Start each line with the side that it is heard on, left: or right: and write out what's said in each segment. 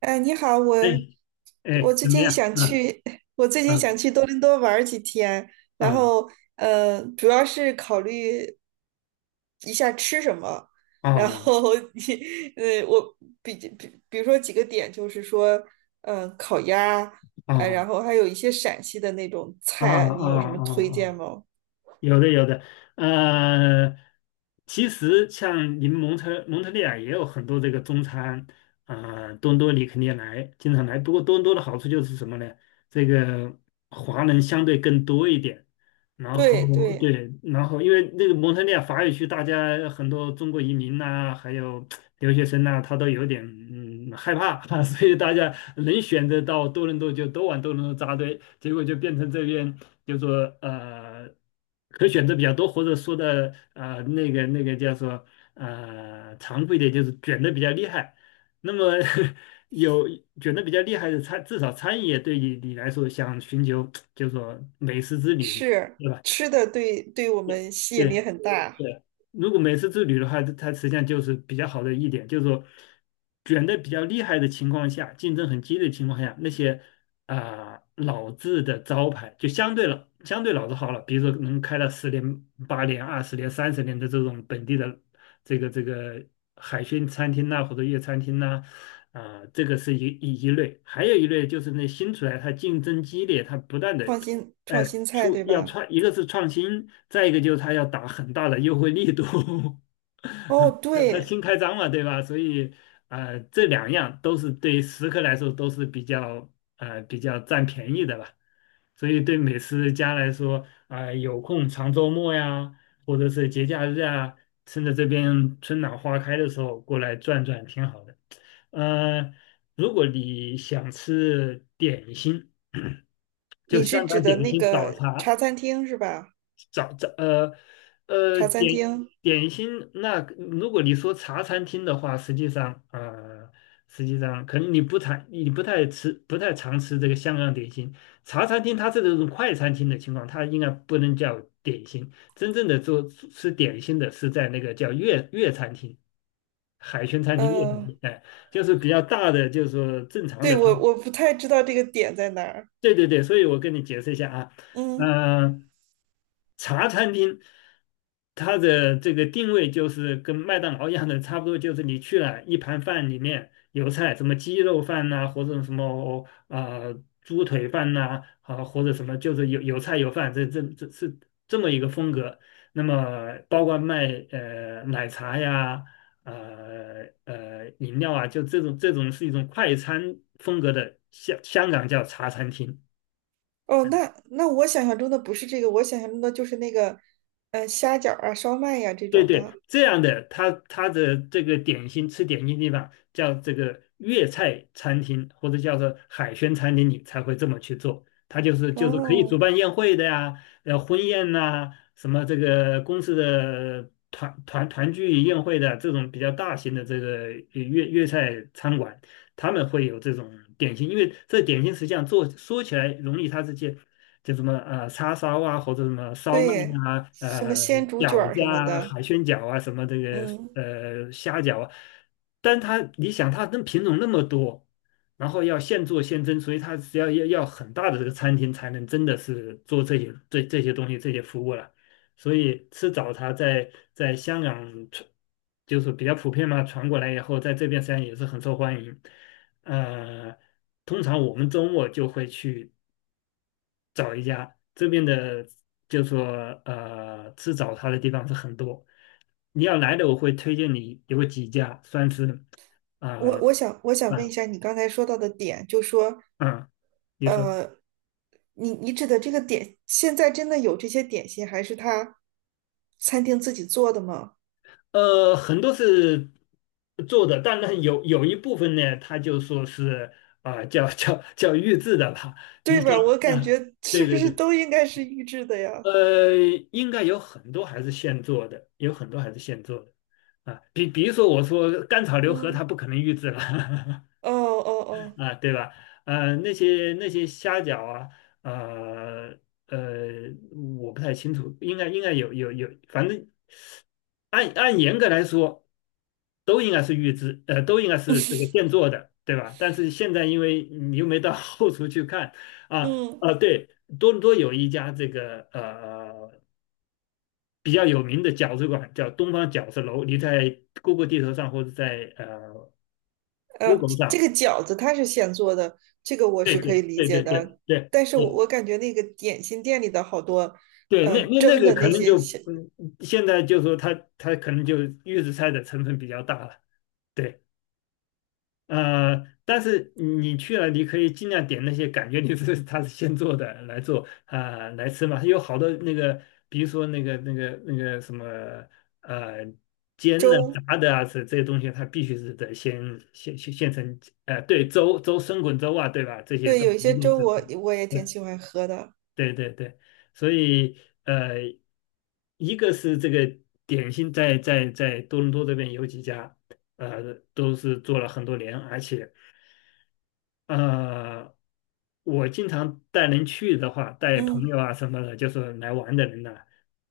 right: 你好，我
left: 哎哎，
right: 我最
left: 怎么
right: 近
left: 样？
right: 想
left: 嗯
right: 去，我最近
left: 嗯
right: 想去多伦多玩儿几天，然
left: 嗯。
right: 后主要是考虑一下吃什么，然
left: 哦
right: 后 你我比如说几个点，就是说，嗯，烤鸭，
left: 哦
right: 然后还有一些陕西的那种
left: 哦
right: 菜，你有什
left: 哦哦，
right: 么推荐
left: 哦
right: 吗？
left: 有的有的，呃，其实像你们蒙特利尔也有很多这个中餐，多伦多你肯定来，经常来。不过多伦多的好处就是什么呢？这个华人相对更多一点，然后
right: 对对，
left: 对，然后因为那个蒙特利尔法语区，大家很多中国移民呐、还有留学生呢，他都有点害怕啊 所以大家能选择到多伦多就都往多伦多扎堆，结果就变成这边就说可选择比较多，或者说的那个叫做残酷一点就是卷的比较厉害。那么 有卷的比较厉害的餐，至少餐饮业对你来说想寻求就是说美食之旅嘛，
right: 是
left: 对吧？
right: 吃的，对对，我们吸引力
left: 对。
right: 很大。
left: 对，如果每次之旅的话，它实际上就是比较好的一点，就是说卷的比较厉害的情况下，竞争很激烈的情况下，那些啊、老字的招牌就相对老字号了，比如说能开了十年、8年、20年、30年的这种本地的这个海鲜餐厅呐、或者粤餐厅呐、啊，这个是一类，还有一类就是那新出来，它竞争激烈，它不断的
right: 创新
left: 哎，
right: 创新菜
left: 出
right: 对
left: 要
right: 吧？
left: 创，一个是创新，再一个就是他要打很大的优惠力度，
right: 哦，
left: 那他
right: 对。
left: 新开张嘛，对吧？所以，这两样都是对食客来说都是比较比较占便宜的吧。所以对美食家来说，啊、有空长周末呀，或者是节假日啊，趁着这边春暖花开的时候过来转转，挺好的。呃，如果你想吃点心。就
right: 你是
left: 香
right: 指
left: 港
right: 的
left: 点
right: 那
left: 心早
right: 个
left: 茶
right: 茶餐厅是吧？
left: 早早呃呃
right: 茶餐
left: 点
right: 厅，
left: 点心。那如果你说茶餐厅的话，实际上实际上可能你不太吃不太常吃这个香港点心。茶餐厅它是这种快餐厅的情况，它应该不能叫点心。真正的做吃点心的是在那个叫粤餐厅、海鲜餐厅、粤餐
right: 呃，
left: 厅，哎，就是比较大的，就是说正常
right: 对，
left: 的它。
right: 我不太知道这个点在哪儿。
left: 对对对，所以我跟你解释一下啊，
right: 嗯。
left: 嗯、茶餐厅它的这个定位就是跟麦当劳一样的，差不多就是你去了一盘饭里面有菜，什么鸡肉饭呐、或者什么猪腿饭呐、啊，或者什么就是有菜有饭，这是这么一个风格。那么包括卖奶茶呀。饮料啊，就这种是一种快餐风格的香港叫茶餐厅。
right: 哦，那那我想象中的不是这个，我想象中的就是那个，虾饺儿啊、烧麦呀、这
left: 对
right: 种
left: 对，
right: 的。
left: 这样的，他的这个点心吃点心地方叫这个粤菜餐厅，或者叫做海鲜餐厅，你才会这么去做。它就是可以主
right: 哦，
left: 办宴会的呀，婚宴呐、什么这个公司的团聚宴会的这种比较大型的这个粤菜餐馆，他们会有这种点心，因为这点心实际上做说起来容易，它这些。就什么叉烧啊，或者什么烧麦
right: 对，
left: 啊，
right: 什么鲜竹卷
left: 饺
right: 儿
left: 子
right: 什么
left: 啊，
right: 的。
left: 海鲜饺啊，什么这个
right: 嗯。
left: 虾饺啊，但它你想它跟品种那么多，然后要现做现蒸，所以它只要很大的这个餐厅才能真的是做这些这些东西这些服务了，所以吃早茶在香港传就是比较普遍嘛，传过来以后，在这边实际上也是很受欢迎，呃。通常我们周末就会去找一家这边的，就说吃早茶的地方是很多。你要来的，我会推荐你有几家，算是呃
right: 我想
left: 啊
right: 问一
left: 嗯。
right: 下，你刚才说到的点，就说，
left: 嗯，你说
right: 呃，你你指的这个点，现在真的有这些点心，还是他餐厅自己做的吗？
left: 很多是做的，当然有一部分呢，他就说是啊、叫预制的吧。你
right: 对
left: 像
right: 吧？我感
left: 啊，
right: 觉是
left: 对
right: 不
left: 对
right: 是
left: 对，
right: 都应该是预制的呀？
left: 呃，应该有很多还是现做的，有很多还是现做的。啊，比如说，我说甘草流河
right: 嗯，
left: 它不可能预制了，
right: 哦哦哦，
left: 啊，对吧？呃，那些虾饺啊，呃呃，我不太清楚，应该应该有，反正按严格来说，都应该是预制，呃，都应该是这个现做的，对吧？但是现在因为你又没到 后厨去看啊
right: 嗯。
left: 啊，对，多伦多有一家这个比较有名的饺子馆，叫东方饺子楼，你在 Google 地图上或者在Google
right: 这
left: 上，
right: 个饺子它是现做的，这个我
left: 对
right: 是可
left: 对
right: 以理
left: 对
right: 解
left: 对对
right: 的。
left: 对。
right: 但是我
left: 对
right: 我感觉那个点心店里的好多，
left: 对，那那那
right: 蒸
left: 个
right: 的
left: 可
right: 那
left: 能
right: 些
left: 就，
right: 小
left: 嗯，现在就说它可能就预制菜的成分比较大了，对，但是你去了，你可以尽量点那些感觉你是它是现做的来做啊、来吃嘛，有好多那个，比如说那个什么呃煎的、
right: 粥。
left: 炸的啊，这这些东西它必须是得先现成，呃，对，生滚粥啊，对吧？这些
right: 对，
left: 都
right: 有一
left: 一
right: 些
left: 定
right: 粥
left: 是。
right: 我也挺喜欢喝的。
left: 对对对，所以呃，一个是这个点心在多伦多这边有几家，都是做了很多年，而且呃，我经常带人去的话，带朋
right: 嗯，
left: 友啊什么的，就是来玩的人呢、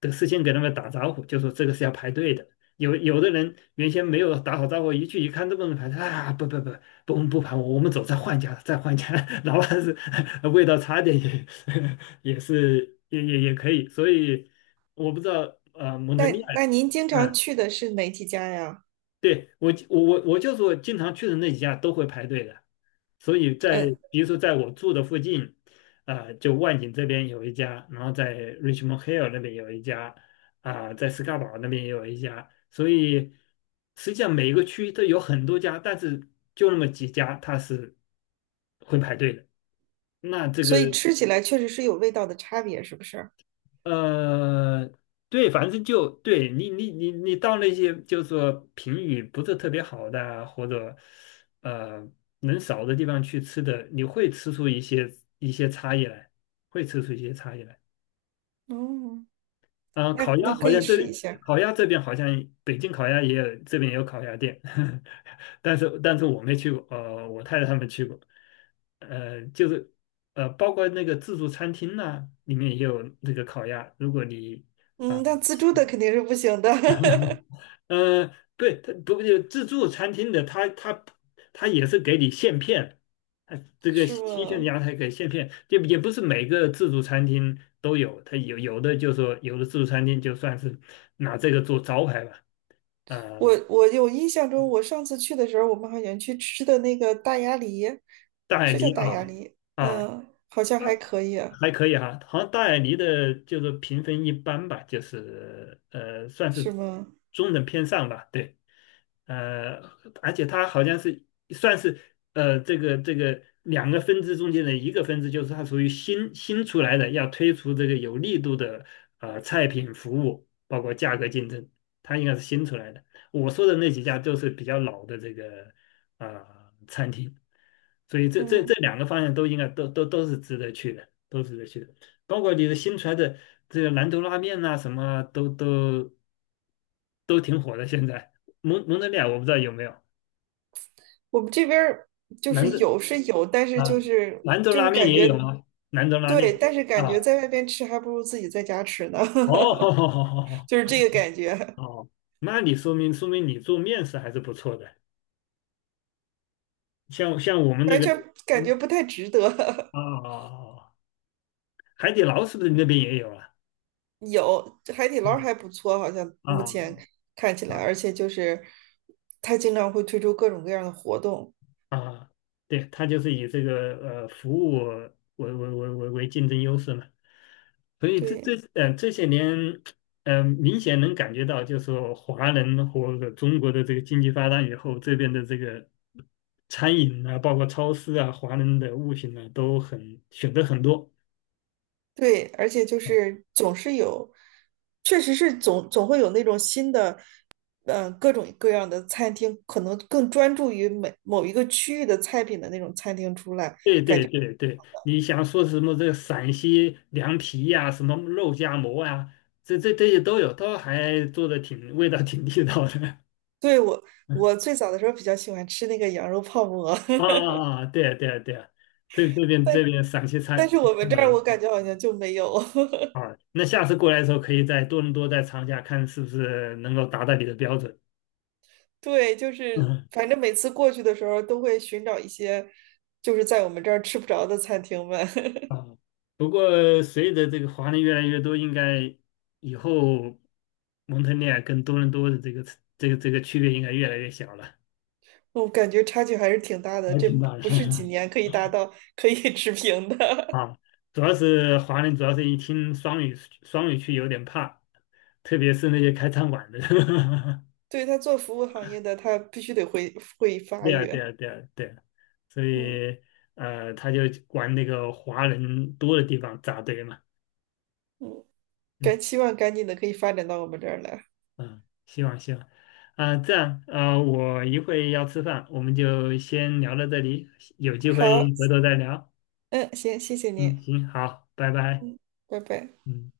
left: 都事先给他们打招呼，就说这个是要排队的。有的人原先没有打好招呼，一去一看这么多人排队啊，不，不我们不排，我们走，再换一家，再换一家，哪怕是 味道差点也 也是也可以。所以我不知道蒙特利
right: 那
left: 尔，
right: 那您经常
left: 啊
right: 去的是哪几家呀？
left: 对，我就是我经常去的那几家都会排队的，所以在
right: 嗯，
left: 比如说在我住的附近，啊，就万景这边有一家，然后在 Richmond Hill 那边有一家，啊、在斯卡堡那边也有一家，所以实际上每个区都有很多家，但是就那么几家它是会排队的。那这
right: 所
left: 个
right: 以吃起来确实是有味道的差别，是不是？
left: 呃，对，反正就对你，你，你，你到那些就是说评语不是特别好的啊或者呃人少的地方去吃的，你会吃出一些一些差异来，会吃出一些差异来。
right: 嗯，
left: 啊、
right: 那
left: 烤鸭
right: 那可
left: 好
right: 以
left: 像这
right: 试一
left: 里
right: 下。
left: 烤鸭这边好像北京烤鸭也有，这边也有烤鸭店，但是我没去过，呃，我太太他们去过，呃，就是包括那个自助餐厅呐、里面也有那个烤鸭，如果你。啊。
right: 嗯，那自助的肯定是不行的。
left: 呃，对，它不过自助餐厅的，它也是给你现片，它这个
right: 是
left: 新鲜的
right: 吗？
left: 羊才给现片，就也不是每个自助餐厅都有，它有的就说有的自助餐厅就算是拿这个做招牌吧，呃，
right: 我我有印象中，我上次去的时候，我们好像去吃的那个大鸭梨，
left: 大
right: 是叫
left: 理
right: 大鸭
left: 啊
right: 梨，
left: 啊，
right: 嗯，好像还
left: 那
right: 可以啊。
left: 还可以哈，好像大眼狸的就是评分一般吧，就是算
right: 是
left: 是
right: 吗？
left: 中等偏上吧，对，呃，而且它好像是算是这个两个分支中间的一个分支，就是它属于新出来的，要推出这个有力度的菜品服务，包括价格竞争，它应该是新出来的。我说的那几家都是比较老的这个呃餐厅，所以这
right: 嗯，
left: 两个方向都应该都是值得去的。都是得去的。包括你的新出来的这个兰州拉面呐、什么啊都挺火的。现在蒙德利尔我不知道有没有，
right: 我们这边儿就
left: 兰
right: 是
left: 州
right: 有是有，但是
left: 啊，
right: 就是
left: 兰州
right: 就
left: 拉
right: 是
left: 面
right: 感
left: 也
right: 觉，
left: 有啊，兰州拉面
right: 对，但是
left: 啊，
right: 感觉在外边吃还不如自己在家吃呢。
left: 哦 好好好 好
right: 就是
left: 好，
right: 这个感觉，
left: 哦，那你说明说明你做面食还是不错的。像我们那
right: 完
left: 个，
right: 全感觉
left: 嗯
right: 不太值得。
left: 哦，海底捞是不是你那边也有啊？
right: 有海底捞还
left: 啊
right: 不错，好像目前
left: 啊
right: 看起来，
left: 啊
right: 而且就是它经常会推出各种各样的活动。
left: 啊，对，它就是以这个服务为竞争优势嘛，所以
right: 对
left: 这些年，明显能感觉到，就是说华人和中国的这个经济发展以后，这边的这个餐饮啊，包括超市啊，华人的物品呢、都很选择很多。
right: 对，而且就是总是有，确实是总会有那种新的，嗯、各种各样的餐厅，可能更专注于每某一个区域的菜品的那种餐厅出来。
left: 对对对对，你想说什么这个陕西凉皮呀、什么肉夹馍啊，这些都有，都还做的挺味道挺地道的。
right: 对，我，我最早的时候比较喜欢吃那个羊肉泡馍。
left: 啊 啊啊！啊对啊对啊对，啊，这这边
right: 但
left: 这边陕西菜
right: 但是我们这儿
left: 没
right: 我感觉好像就没有。
left: 啊，那下次过来的时候可以在多伦多再尝一下，看是不是能够达到你的标准。
right: 对，就是
left: 嗯
right: 反正每次过去的时候都会寻找一些，就是在我们这儿吃不着的餐厅们。
left: 啊，不过随着这个华人越来越多，应该以后蒙特利尔跟多伦多的这个这个区别应该越来越小了，
right: 我感觉差距还是挺大的，
left: 还
right: 这
left: 挺大的。
right: 不是几 年可以达到可以 持平的。
left: 主要是华人，主要是一听双语双语区有点怕，特别是那些开餐馆的。
right: 对，他做服务行业的，他必须得会发
left: 对啊，对
right: 育。
left: 啊，对啊，对啊，所
right: 嗯，
left: 以他就往那个华人多的地方扎堆嘛，
right: 嗯，该
left: 嗯
right: 期望赶紧的可以发展到我们这儿来。
left: 嗯，希望希望，啊、这样啊、我一会要吃饭，我们就先聊到这里，有机会
right: 好，
left: 回头再聊，
right: 嗯，行，谢谢
left: 嗯，
right: 您，
left: 行，好，拜拜，
right: 嗯，拜拜。
left: 嗯。